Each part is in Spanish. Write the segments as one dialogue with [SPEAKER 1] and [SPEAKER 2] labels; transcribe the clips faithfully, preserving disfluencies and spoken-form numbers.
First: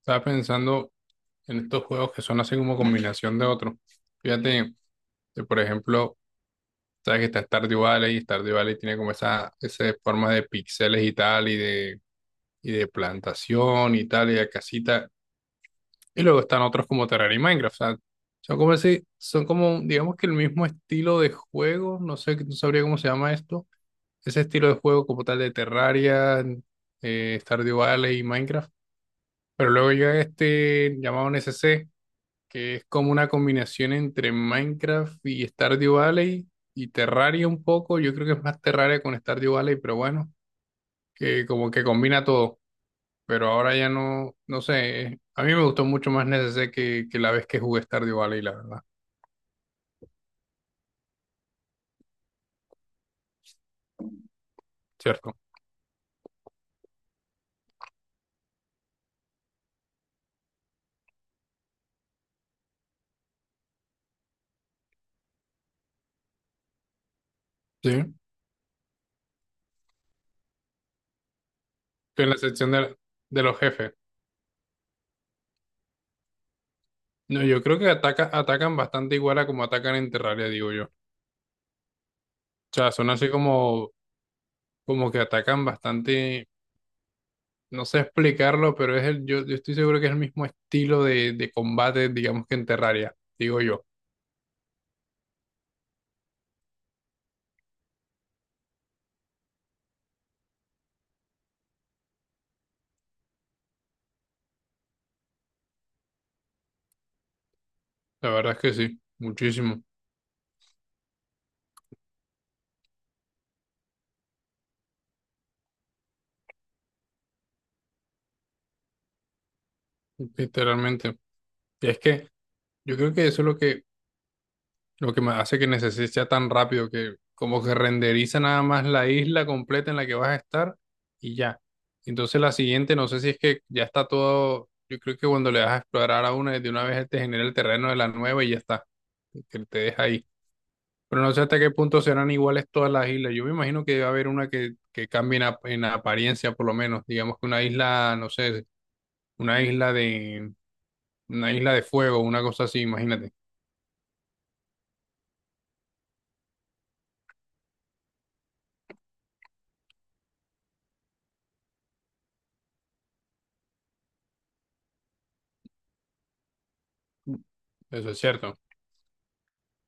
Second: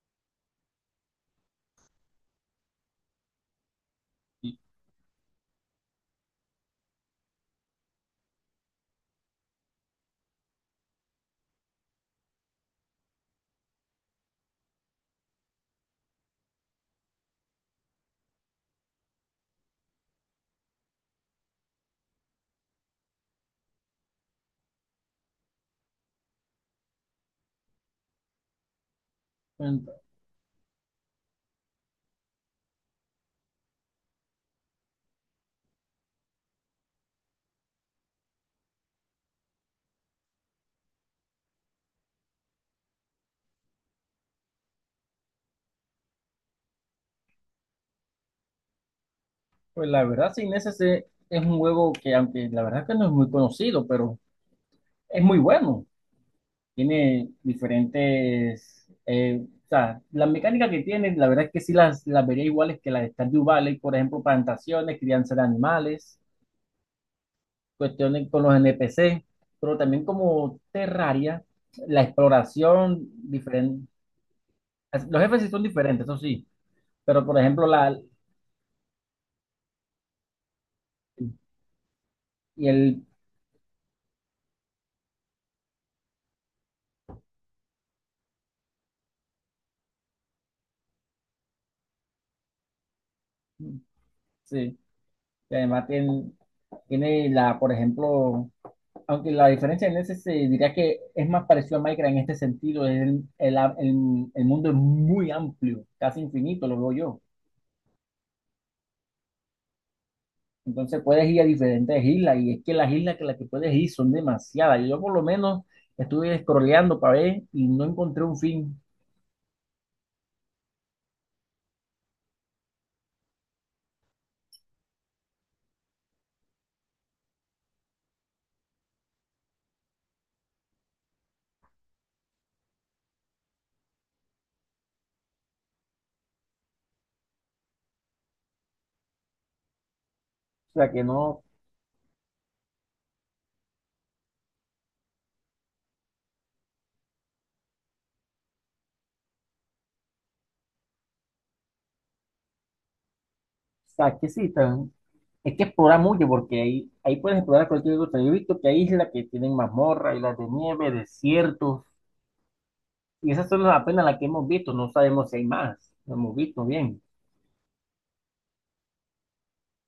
[SPEAKER 1] Estaba pensando en estos juegos que son así como combinación de otros.
[SPEAKER 2] Y,
[SPEAKER 1] Fíjate, que, por ejemplo, sabes que está Stardew Valley y Stardew Valley tiene como esa, esa forma de píxeles y tal, y de, y de plantación y tal, y de casita. Y luego están otros como Terraria y Minecraft. O sea, son como así, son como, digamos que el mismo estilo de juego, no sé, no sabría cómo se llama esto. Ese estilo de juego como tal de Terraria, eh, Stardew Valley y Minecraft. Pero
[SPEAKER 2] mm,
[SPEAKER 1] luego llega este llamado N C C que es como una combinación entre Minecraft y Stardew Valley y Terraria un poco. Yo creo que es más Terraria con Stardew Valley, pero bueno, que como que combina todo. Pero ahora ya no, no sé, a mí me gustó mucho más N S C que, que la vez que jugué Stardew Valley, la verdad,
[SPEAKER 2] Pues la verdad, sí, Inés, ese se- es un juego que, aunque la verdad que no es muy conocido, pero es
[SPEAKER 1] ¿cierto?
[SPEAKER 2] muy bueno. Tiene diferentes, eh, o sea, las mecánicas que tiene, la verdad es que sí las, las vería iguales que las de Stardew Valley, por ejemplo, plantaciones, crianza de animales,
[SPEAKER 1] Sí. Estoy
[SPEAKER 2] cuestiones con los N P C, pero también como Terraria, la
[SPEAKER 1] en la sección de,
[SPEAKER 2] exploración,
[SPEAKER 1] de los
[SPEAKER 2] diferente.
[SPEAKER 1] jefes.
[SPEAKER 2] Los jefes sí son diferentes, eso sí, pero por
[SPEAKER 1] No, yo
[SPEAKER 2] ejemplo,
[SPEAKER 1] creo que
[SPEAKER 2] la,
[SPEAKER 1] ataca, atacan bastante igual a como atacan en Terraria, digo yo. O
[SPEAKER 2] y
[SPEAKER 1] sea,
[SPEAKER 2] el,
[SPEAKER 1] son así como, como que atacan bastante, no sé explicarlo, pero es el, yo, yo estoy seguro que es el mismo estilo de, de combate, digamos que en Terraria, digo yo.
[SPEAKER 2] sí. Y además tiene, tiene la, por ejemplo, aunque la diferencia en ese se diría que es más parecido a Minecraft en este sentido, es el, el, el- el mundo es muy amplio, casi infinito, lo veo yo.
[SPEAKER 1] La verdad es que sí, muchísimo,
[SPEAKER 2] Entonces puedes ir a diferentes islas y es que las islas que las que puedes ir son demasiadas. Yo por lo menos estuve scrolleando para ver y no encontré un fin.
[SPEAKER 1] literalmente. Y es que yo creo que eso es lo que, lo que me hace que necesite sea tan rápido, que como que renderiza nada más la isla completa en la que vas a estar y ya. Entonces la siguiente, no sé si es que ya está todo, yo creo que cuando le das a explorar a una, de una vez te genera el terreno de la nueva y ya está, que te deja ahí.
[SPEAKER 2] O sea que no,
[SPEAKER 1] Pero no sé
[SPEAKER 2] o
[SPEAKER 1] hasta qué punto serán iguales todas las islas. Yo me imagino que va a haber una que, que cambie en, ap- en apariencia, por lo menos. Digamos que una isla, no sé, una isla de, una isla de fuego, una cosa así, imagínate.
[SPEAKER 2] sea que sí, tan- es que explorar mucho porque ahí, ahí puedes explorar cualquier cosa. Yo he visto que hay islas que tienen mazmorra, islas de nieve, desiertos. Y esa solo es apenas la que hemos visto, no sabemos si hay más, no hemos visto bien.
[SPEAKER 1] Eso es cierto.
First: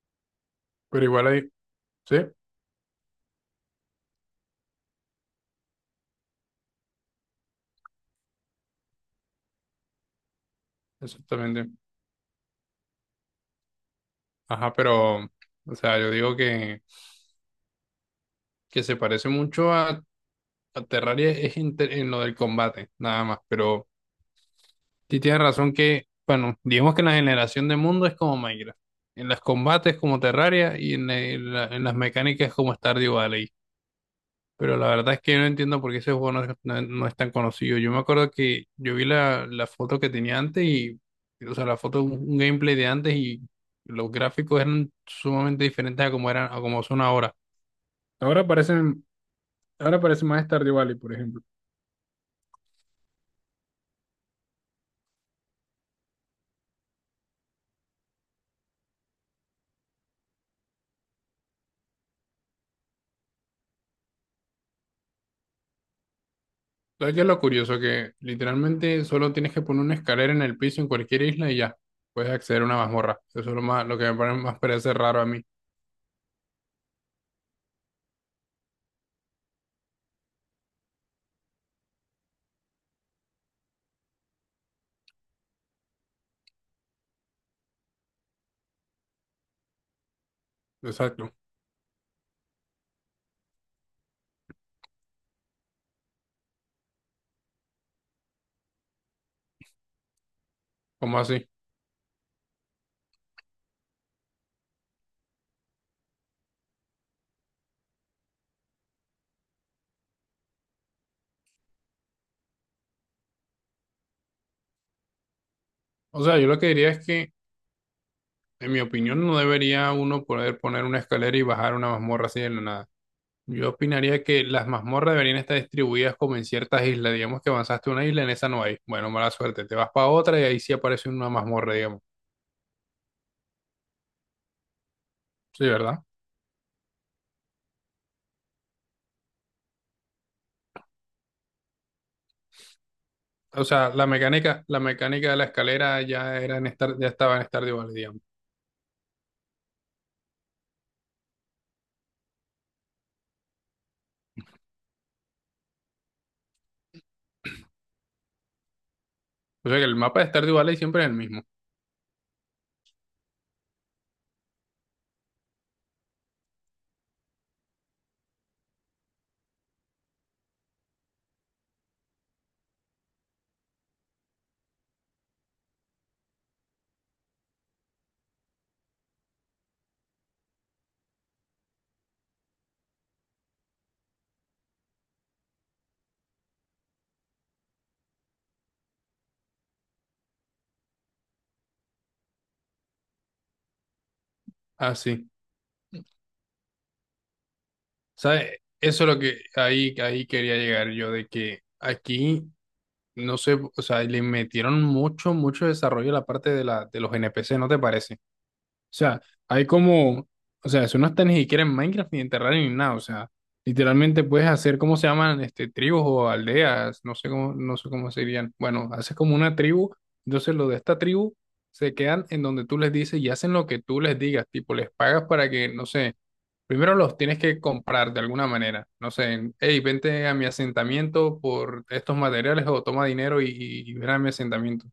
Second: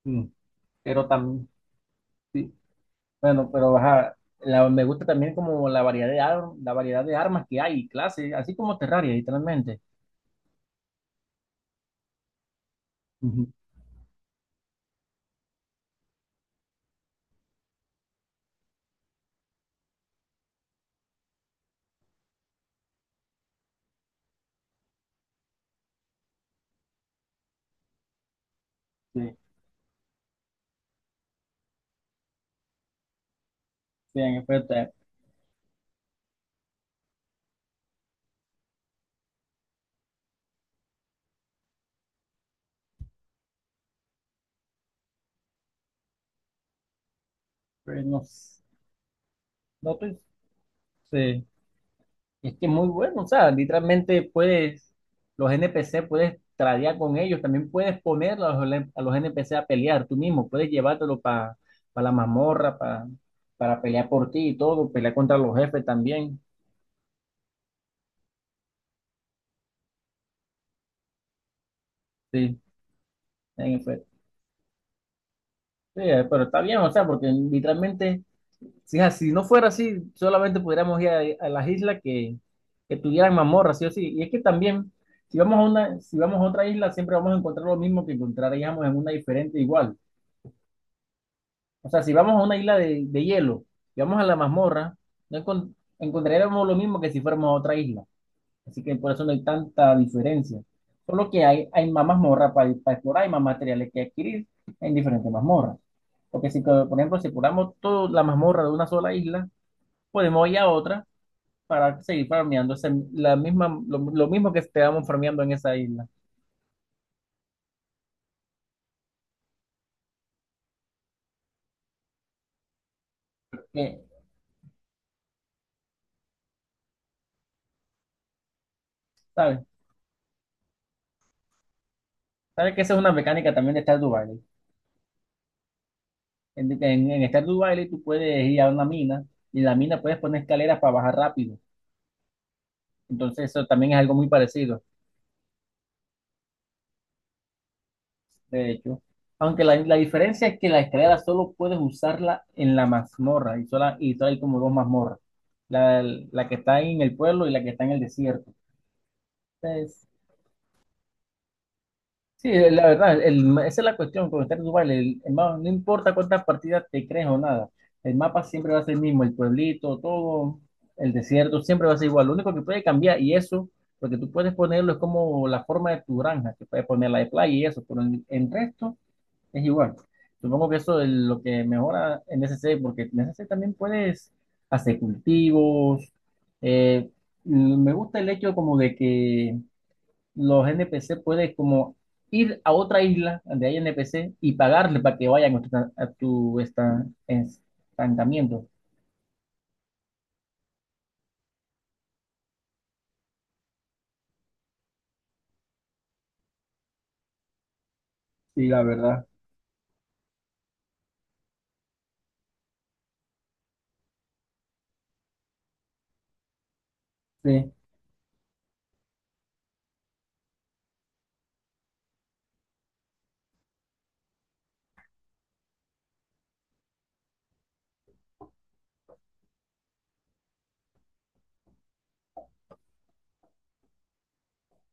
[SPEAKER 2] Mm.
[SPEAKER 1] Pero
[SPEAKER 2] Pero
[SPEAKER 1] igual hay,
[SPEAKER 2] también,
[SPEAKER 1] sí,
[SPEAKER 2] sí, bueno, pero ajá, la- me gusta también como la variedad de, ar- la variedad de armas que hay, y clases, así como Terraria, literalmente.
[SPEAKER 1] exactamente.
[SPEAKER 2] Ujú.
[SPEAKER 1] Ajá, pero, o sea, yo digo que, que se parece mucho a, a Terraria es en, te- en lo del combate, nada más. Pero sí, tienes razón que, bueno, digamos que la generación de mundo es como Minecraft. En
[SPEAKER 2] Sí,
[SPEAKER 1] los combates como Terraria y en, la- en la- en las mecánicas como Stardew Valley.
[SPEAKER 2] bien, pero,
[SPEAKER 1] Pero la
[SPEAKER 2] te-
[SPEAKER 1] verdad es que yo no entiendo por qué ese juego no es, no- es- no es tan conocido. Yo me acuerdo que yo vi la, la foto que tenía antes y, o sea, la foto, un un gameplay de antes y los gráficos eran sumamente diferentes a como eran, a como son ahora.
[SPEAKER 2] pero no,
[SPEAKER 1] Ahora
[SPEAKER 2] s-
[SPEAKER 1] parecen,
[SPEAKER 2] no
[SPEAKER 1] ahora
[SPEAKER 2] estoy-
[SPEAKER 1] parece más Stardew Valley, por ejemplo.
[SPEAKER 2] sí. Es que muy bueno, o sea, literalmente puedes, los N P C puedes tradear con ellos, también puedes poner a los, a los N P C a pelear tú mismo, puedes llevártelo para la mazmorra, pa- para pelear por ti y todo, pelear contra los jefes también,
[SPEAKER 1] ¿Sabes qué es lo curioso? Que literalmente solo tienes que poner una escalera en el piso en cualquier isla y ya puedes
[SPEAKER 2] sí,
[SPEAKER 1] acceder a una mazmorra. Eso es lo
[SPEAKER 2] en
[SPEAKER 1] más, lo que
[SPEAKER 2] efecto.
[SPEAKER 1] me pare- más parece raro a mí.
[SPEAKER 2] Sí, eh, pero está bien, o sea, porque literalmente, si, es- si no fuera así, solamente pudiéramos ir a, a las islas que, que tuvieran mazmorra, sí o sí, y es que también, si vamos a una, si vamos a otra isla, siempre vamos a encontrar lo mismo que encontraríamos en una diferente igual.
[SPEAKER 1] Exacto.
[SPEAKER 2] O sea, si vamos a una isla de, de hielo y vamos a la mazmorra, no encon- encontraríamos lo mismo que si fuéramos a otra isla. Así que por eso no hay tanta diferencia.
[SPEAKER 1] ¿Cómo
[SPEAKER 2] Solo que
[SPEAKER 1] así?
[SPEAKER 2] hay, hay más mazmorra para, para explorar, hay más materiales que adquirir en diferentes mazmorras. Porque si, co- por ejemplo, si exploramos toda la mazmorra de una sola isla, podemos ir a otra para seguir farmeando ese- la misma, lo, lo mismo que estábamos farmeando en esa isla.
[SPEAKER 1] O sea, yo lo que diría es que, en mi opinión, no debería uno poder poner una escalera y bajar una mazmorra así de la nada. Yo
[SPEAKER 2] Que,
[SPEAKER 1] opinaría que las mazmorras deberían estar distribuidas como en ciertas islas. Digamos que avanzaste a una isla, en esa no hay. Bueno, mala
[SPEAKER 2] ¿Sabes?
[SPEAKER 1] suerte. Te vas para otra y ahí sí aparece una mazmorra, digamos.
[SPEAKER 2] ¿Sabes que esa es una mecánica también de Stardew Valley?
[SPEAKER 1] Sí, ¿verdad?
[SPEAKER 2] En, en, en Stardew Valley tú puedes ir a una mina y en la mina puedes poner escaleras para bajar rápido. Entonces
[SPEAKER 1] O
[SPEAKER 2] eso
[SPEAKER 1] sea,
[SPEAKER 2] también es
[SPEAKER 1] la
[SPEAKER 2] algo muy
[SPEAKER 1] mecánica, la
[SPEAKER 2] parecido,
[SPEAKER 1] mecánica de la escalera ya era en Star- ya estaba en Stardew Valley, digamos.
[SPEAKER 2] de hecho. Aunque la, la diferencia es que la escalera solo puedes usarla en la mazmorra y, sola, y solo hay como dos mazmorras. La, la que está en el pueblo y la que está en el desierto.
[SPEAKER 1] O sea que el
[SPEAKER 2] Entonces,
[SPEAKER 1] mapa de Stardew Valley siempre es el mismo.
[SPEAKER 2] sí, eh, la verdad, el- esa es la cuestión con estar en Dubái. El, el mapa- no importa cuántas partidas te crees o nada, el mapa siempre va a ser el mismo, el pueblito, todo, el desierto, siempre va a ser igual. Lo único que puede cambiar, y eso, lo que tú puedes ponerlo es como la forma de tu granja, que puedes poner la de playa y eso, pero el, el resto es igual. Supongo que eso es lo que mejora en S C, porque en S C también puedes hacer cultivos. eh, Me gusta el hecho como de que los N P C puedes como ir a otra isla donde hay N P C y pagarle para que
[SPEAKER 1] Así.
[SPEAKER 2] vayan a tu, a tu esta-
[SPEAKER 1] ¿Sabes?
[SPEAKER 2] estancamiento.
[SPEAKER 1] Eso es lo que ahí, ahí quería llegar yo, de que aquí, no sé, o sea, le metieron mucho, mucho desarrollo a la parte de la, de los N P C, ¿no te parece? O
[SPEAKER 2] Sí, la
[SPEAKER 1] sea,
[SPEAKER 2] verdad.
[SPEAKER 1] hay como, o sea, eso no está ni siquiera en Minecraft ni en Terraria ni nada, o sea, literalmente puedes hacer, ¿cómo se llaman? Este, tribus o aldeas, no sé cómo,
[SPEAKER 2] Sí,
[SPEAKER 1] no sé cómo serían. Bueno, haces como una tribu, entonces los de esta tribu se quedan en donde tú les dices y hacen lo que tú les digas, tipo, les pagas para que, no sé, primero los tienes que comprar de alguna manera, no sé, hey, vente a mi asentamiento por estos materiales o toma dinero y, y, y ven a mi asentamiento.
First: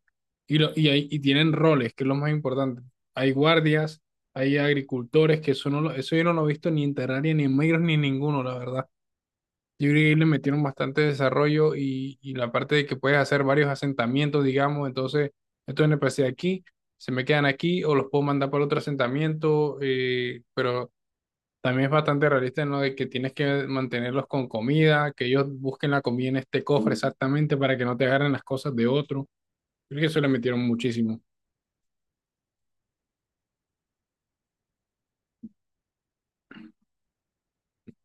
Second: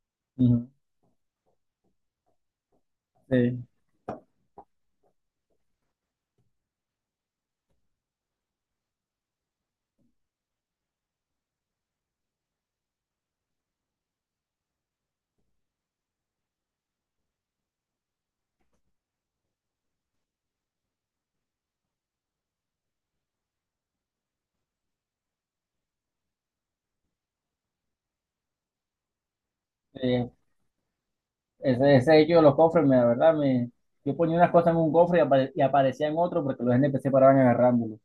[SPEAKER 1] Y,
[SPEAKER 2] ujú,
[SPEAKER 1] lo, y, ahí- y tienen roles, que es lo más importante. Hay
[SPEAKER 2] sí,
[SPEAKER 1] guardias, hay agricultores, que eso, no lo- eso yo no lo he visto ni en Terraria, ni en Micros, ni en ninguno, la verdad. Yo creo que ahí le metieron bastante desarrollo y, y la parte de que puedes hacer varios asentamientos, digamos, entonces estos N P C aquí se me quedan aquí o los puedo mandar para otro asentamiento, eh, pero también es bastante realista en lo de que tienes que mantenerlos con comida, que ellos busquen la comida en este cofre exactamente para que no te agarren las cosas de otro. Creo que eso le
[SPEAKER 2] sí.
[SPEAKER 1] metieron muchísimo.
[SPEAKER 2] Ese, ese hecho de los cofres, me, la verdad, me, yo ponía unas cosas en un cofre y, apare- y aparecían otros porque los N P C paraban agarrándolo.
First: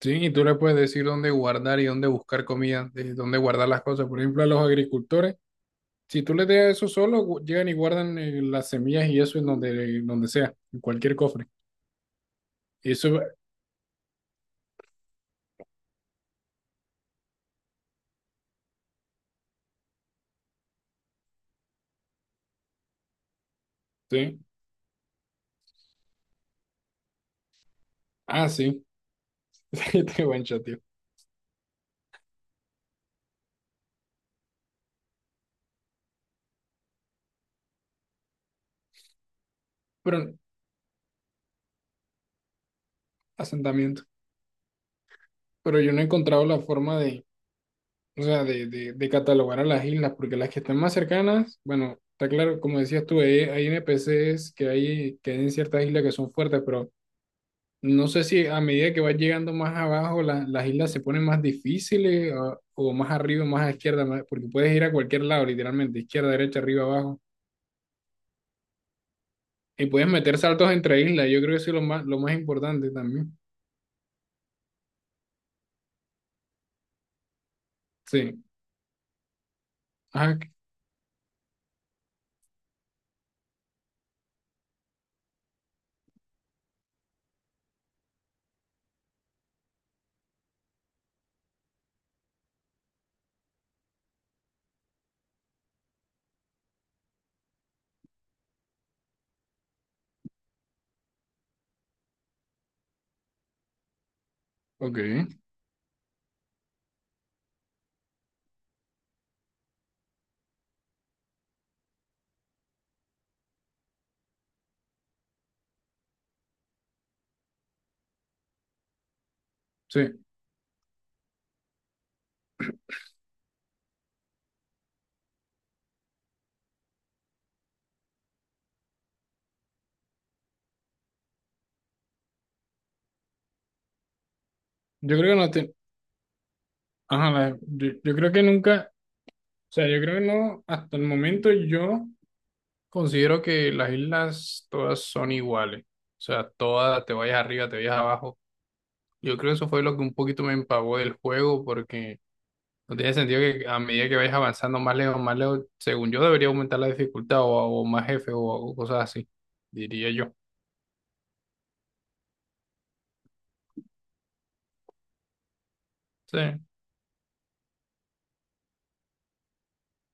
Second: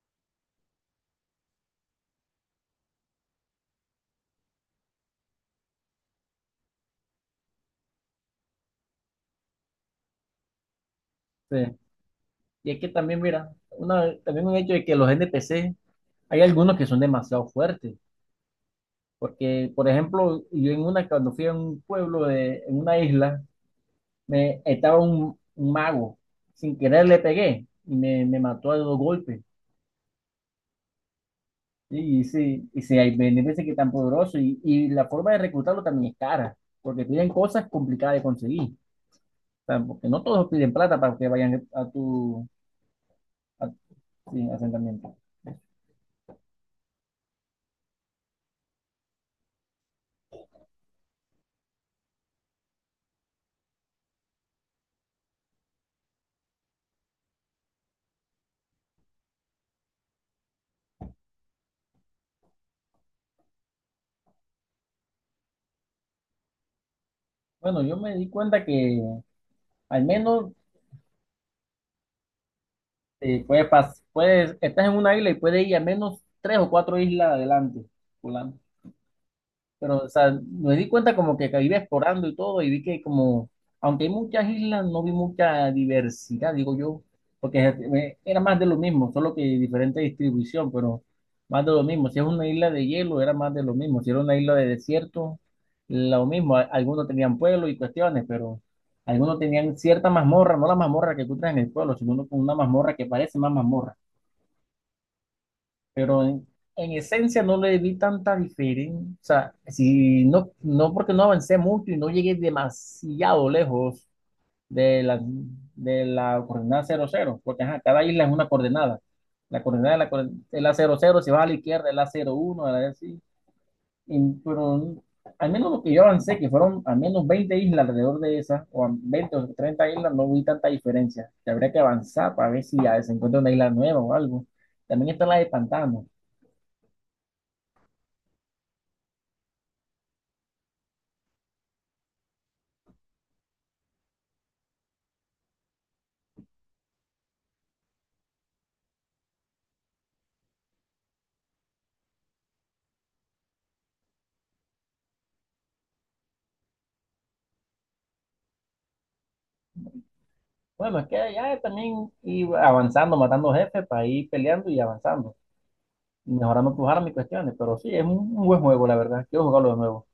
[SPEAKER 1] Sí, y tú le puedes decir dónde guardar y dónde buscar comida, de dónde guardar las cosas. Por ejemplo, a los agricultores, si tú les dejas eso solo, gu- llegan y guardan eh, las semillas y eso en donde, donde sea, en cualquier cofre.
[SPEAKER 2] Sí. Y es que también,
[SPEAKER 1] Eso,
[SPEAKER 2] mira, una, también un hecho de que los N P C, hay algunos que son demasiado fuertes. Porque, por ejemplo, yo en una, cuando fui a un pueblo, de, en una isla,
[SPEAKER 1] sí.
[SPEAKER 2] me estaba un, un mago, sin querer le pegué y me, me
[SPEAKER 1] Ah,
[SPEAKER 2] mató a
[SPEAKER 1] sí.
[SPEAKER 2] dos golpes.
[SPEAKER 1] sí, te buen tío.
[SPEAKER 2] Y sí, y sí, hay beneficios que es tan poderoso y, y la forma de reclutarlo también es cara, porque piden cosas complicadas de conseguir, o sea, porque no
[SPEAKER 1] Pero,
[SPEAKER 2] todos piden plata para que vayan a tu a-
[SPEAKER 1] asentamiento.
[SPEAKER 2] sí, asentamiento.
[SPEAKER 1] Pero yo no he encontrado la forma de, o sea, de, de, de catalogar a las islas, porque las que están más cercanas, bueno, está claro, como decías tú, eh, hay N P Cs que hay, que hay en ciertas islas que son fuertes, pero no sé si a medida que vas llegando más abajo, la- las islas se ponen más difíciles o, o más arriba, más a izquierda, más- porque puedes ir a cualquier lado, literalmente, izquierda, derecha, arriba, abajo.
[SPEAKER 2] Bueno, yo me di cuenta que
[SPEAKER 1] Y
[SPEAKER 2] al
[SPEAKER 1] puedes meter
[SPEAKER 2] menos
[SPEAKER 1] saltos entre islas. Yo creo que eso es lo más, lo más importante también.
[SPEAKER 2] eh, puedes, pas- puedes, estás en una isla y puedes ir al menos tres o cuatro islas adelante,
[SPEAKER 1] Sí.
[SPEAKER 2] volando. Pero, o sea,
[SPEAKER 1] Ajá,
[SPEAKER 2] me di cuenta como que, que iba explorando y todo, y vi que como, aunque hay muchas islas, no vi mucha diversidad, digo yo, porque eh, era más de lo mismo, solo que diferente distribución, pero más de lo mismo. Si es una isla de hielo, era más de lo mismo. Si era una isla de desierto, lo mismo. A- Algunos tenían pueblos y cuestiones, pero algunos tenían cierta mazmorra, no la mazmorra que tú traes en el pueblo, sino una una mazmorra que parece más mazmorra.
[SPEAKER 1] ok.
[SPEAKER 2] Pero en, en esencia no le vi tanta diferencia. O sea, si no, no porque no avancé mucho y no llegué demasiado lejos de la, de la coordenada cero cero porque ajá, cada isla es una coordenada. La coordenada de la,
[SPEAKER 1] Sí.
[SPEAKER 2] coor- de la cero cero, si vas a la izquierda, es la cero uno a la así. Y- Pero al menos lo que yo avancé, que fueron al menos veinte islas alrededor de esas, o a veinte o treinta islas, no vi tanta diferencia. Que Habría que avanzar para ver si ya se encuentra una isla nueva o algo. También
[SPEAKER 1] Yo
[SPEAKER 2] está
[SPEAKER 1] creo
[SPEAKER 2] la
[SPEAKER 1] que
[SPEAKER 2] de
[SPEAKER 1] no te...
[SPEAKER 2] pantanos.
[SPEAKER 1] Ajá, la- yo, yo creo que nunca... O sea, yo creo que no, hasta el momento yo considero que las islas todas son iguales. O sea, todas, te vayas arriba, te vayas abajo. Yo creo que eso fue lo que un poquito me empavó del juego, porque no tiene sentido que a medida que vayas avanzando más lejos, más lejos, según yo, debería aumentar la dificultad o, o más jefes o, o cosas así, diría yo.
[SPEAKER 2] Bueno, es que ya también ir avanzando, matando jefes para ir peleando y avanzando,
[SPEAKER 1] Sí.
[SPEAKER 2] mejorando tus armas y cuestiones. Pero sí, es un, un buen juego, la verdad. Quiero jugarlo de nuevo.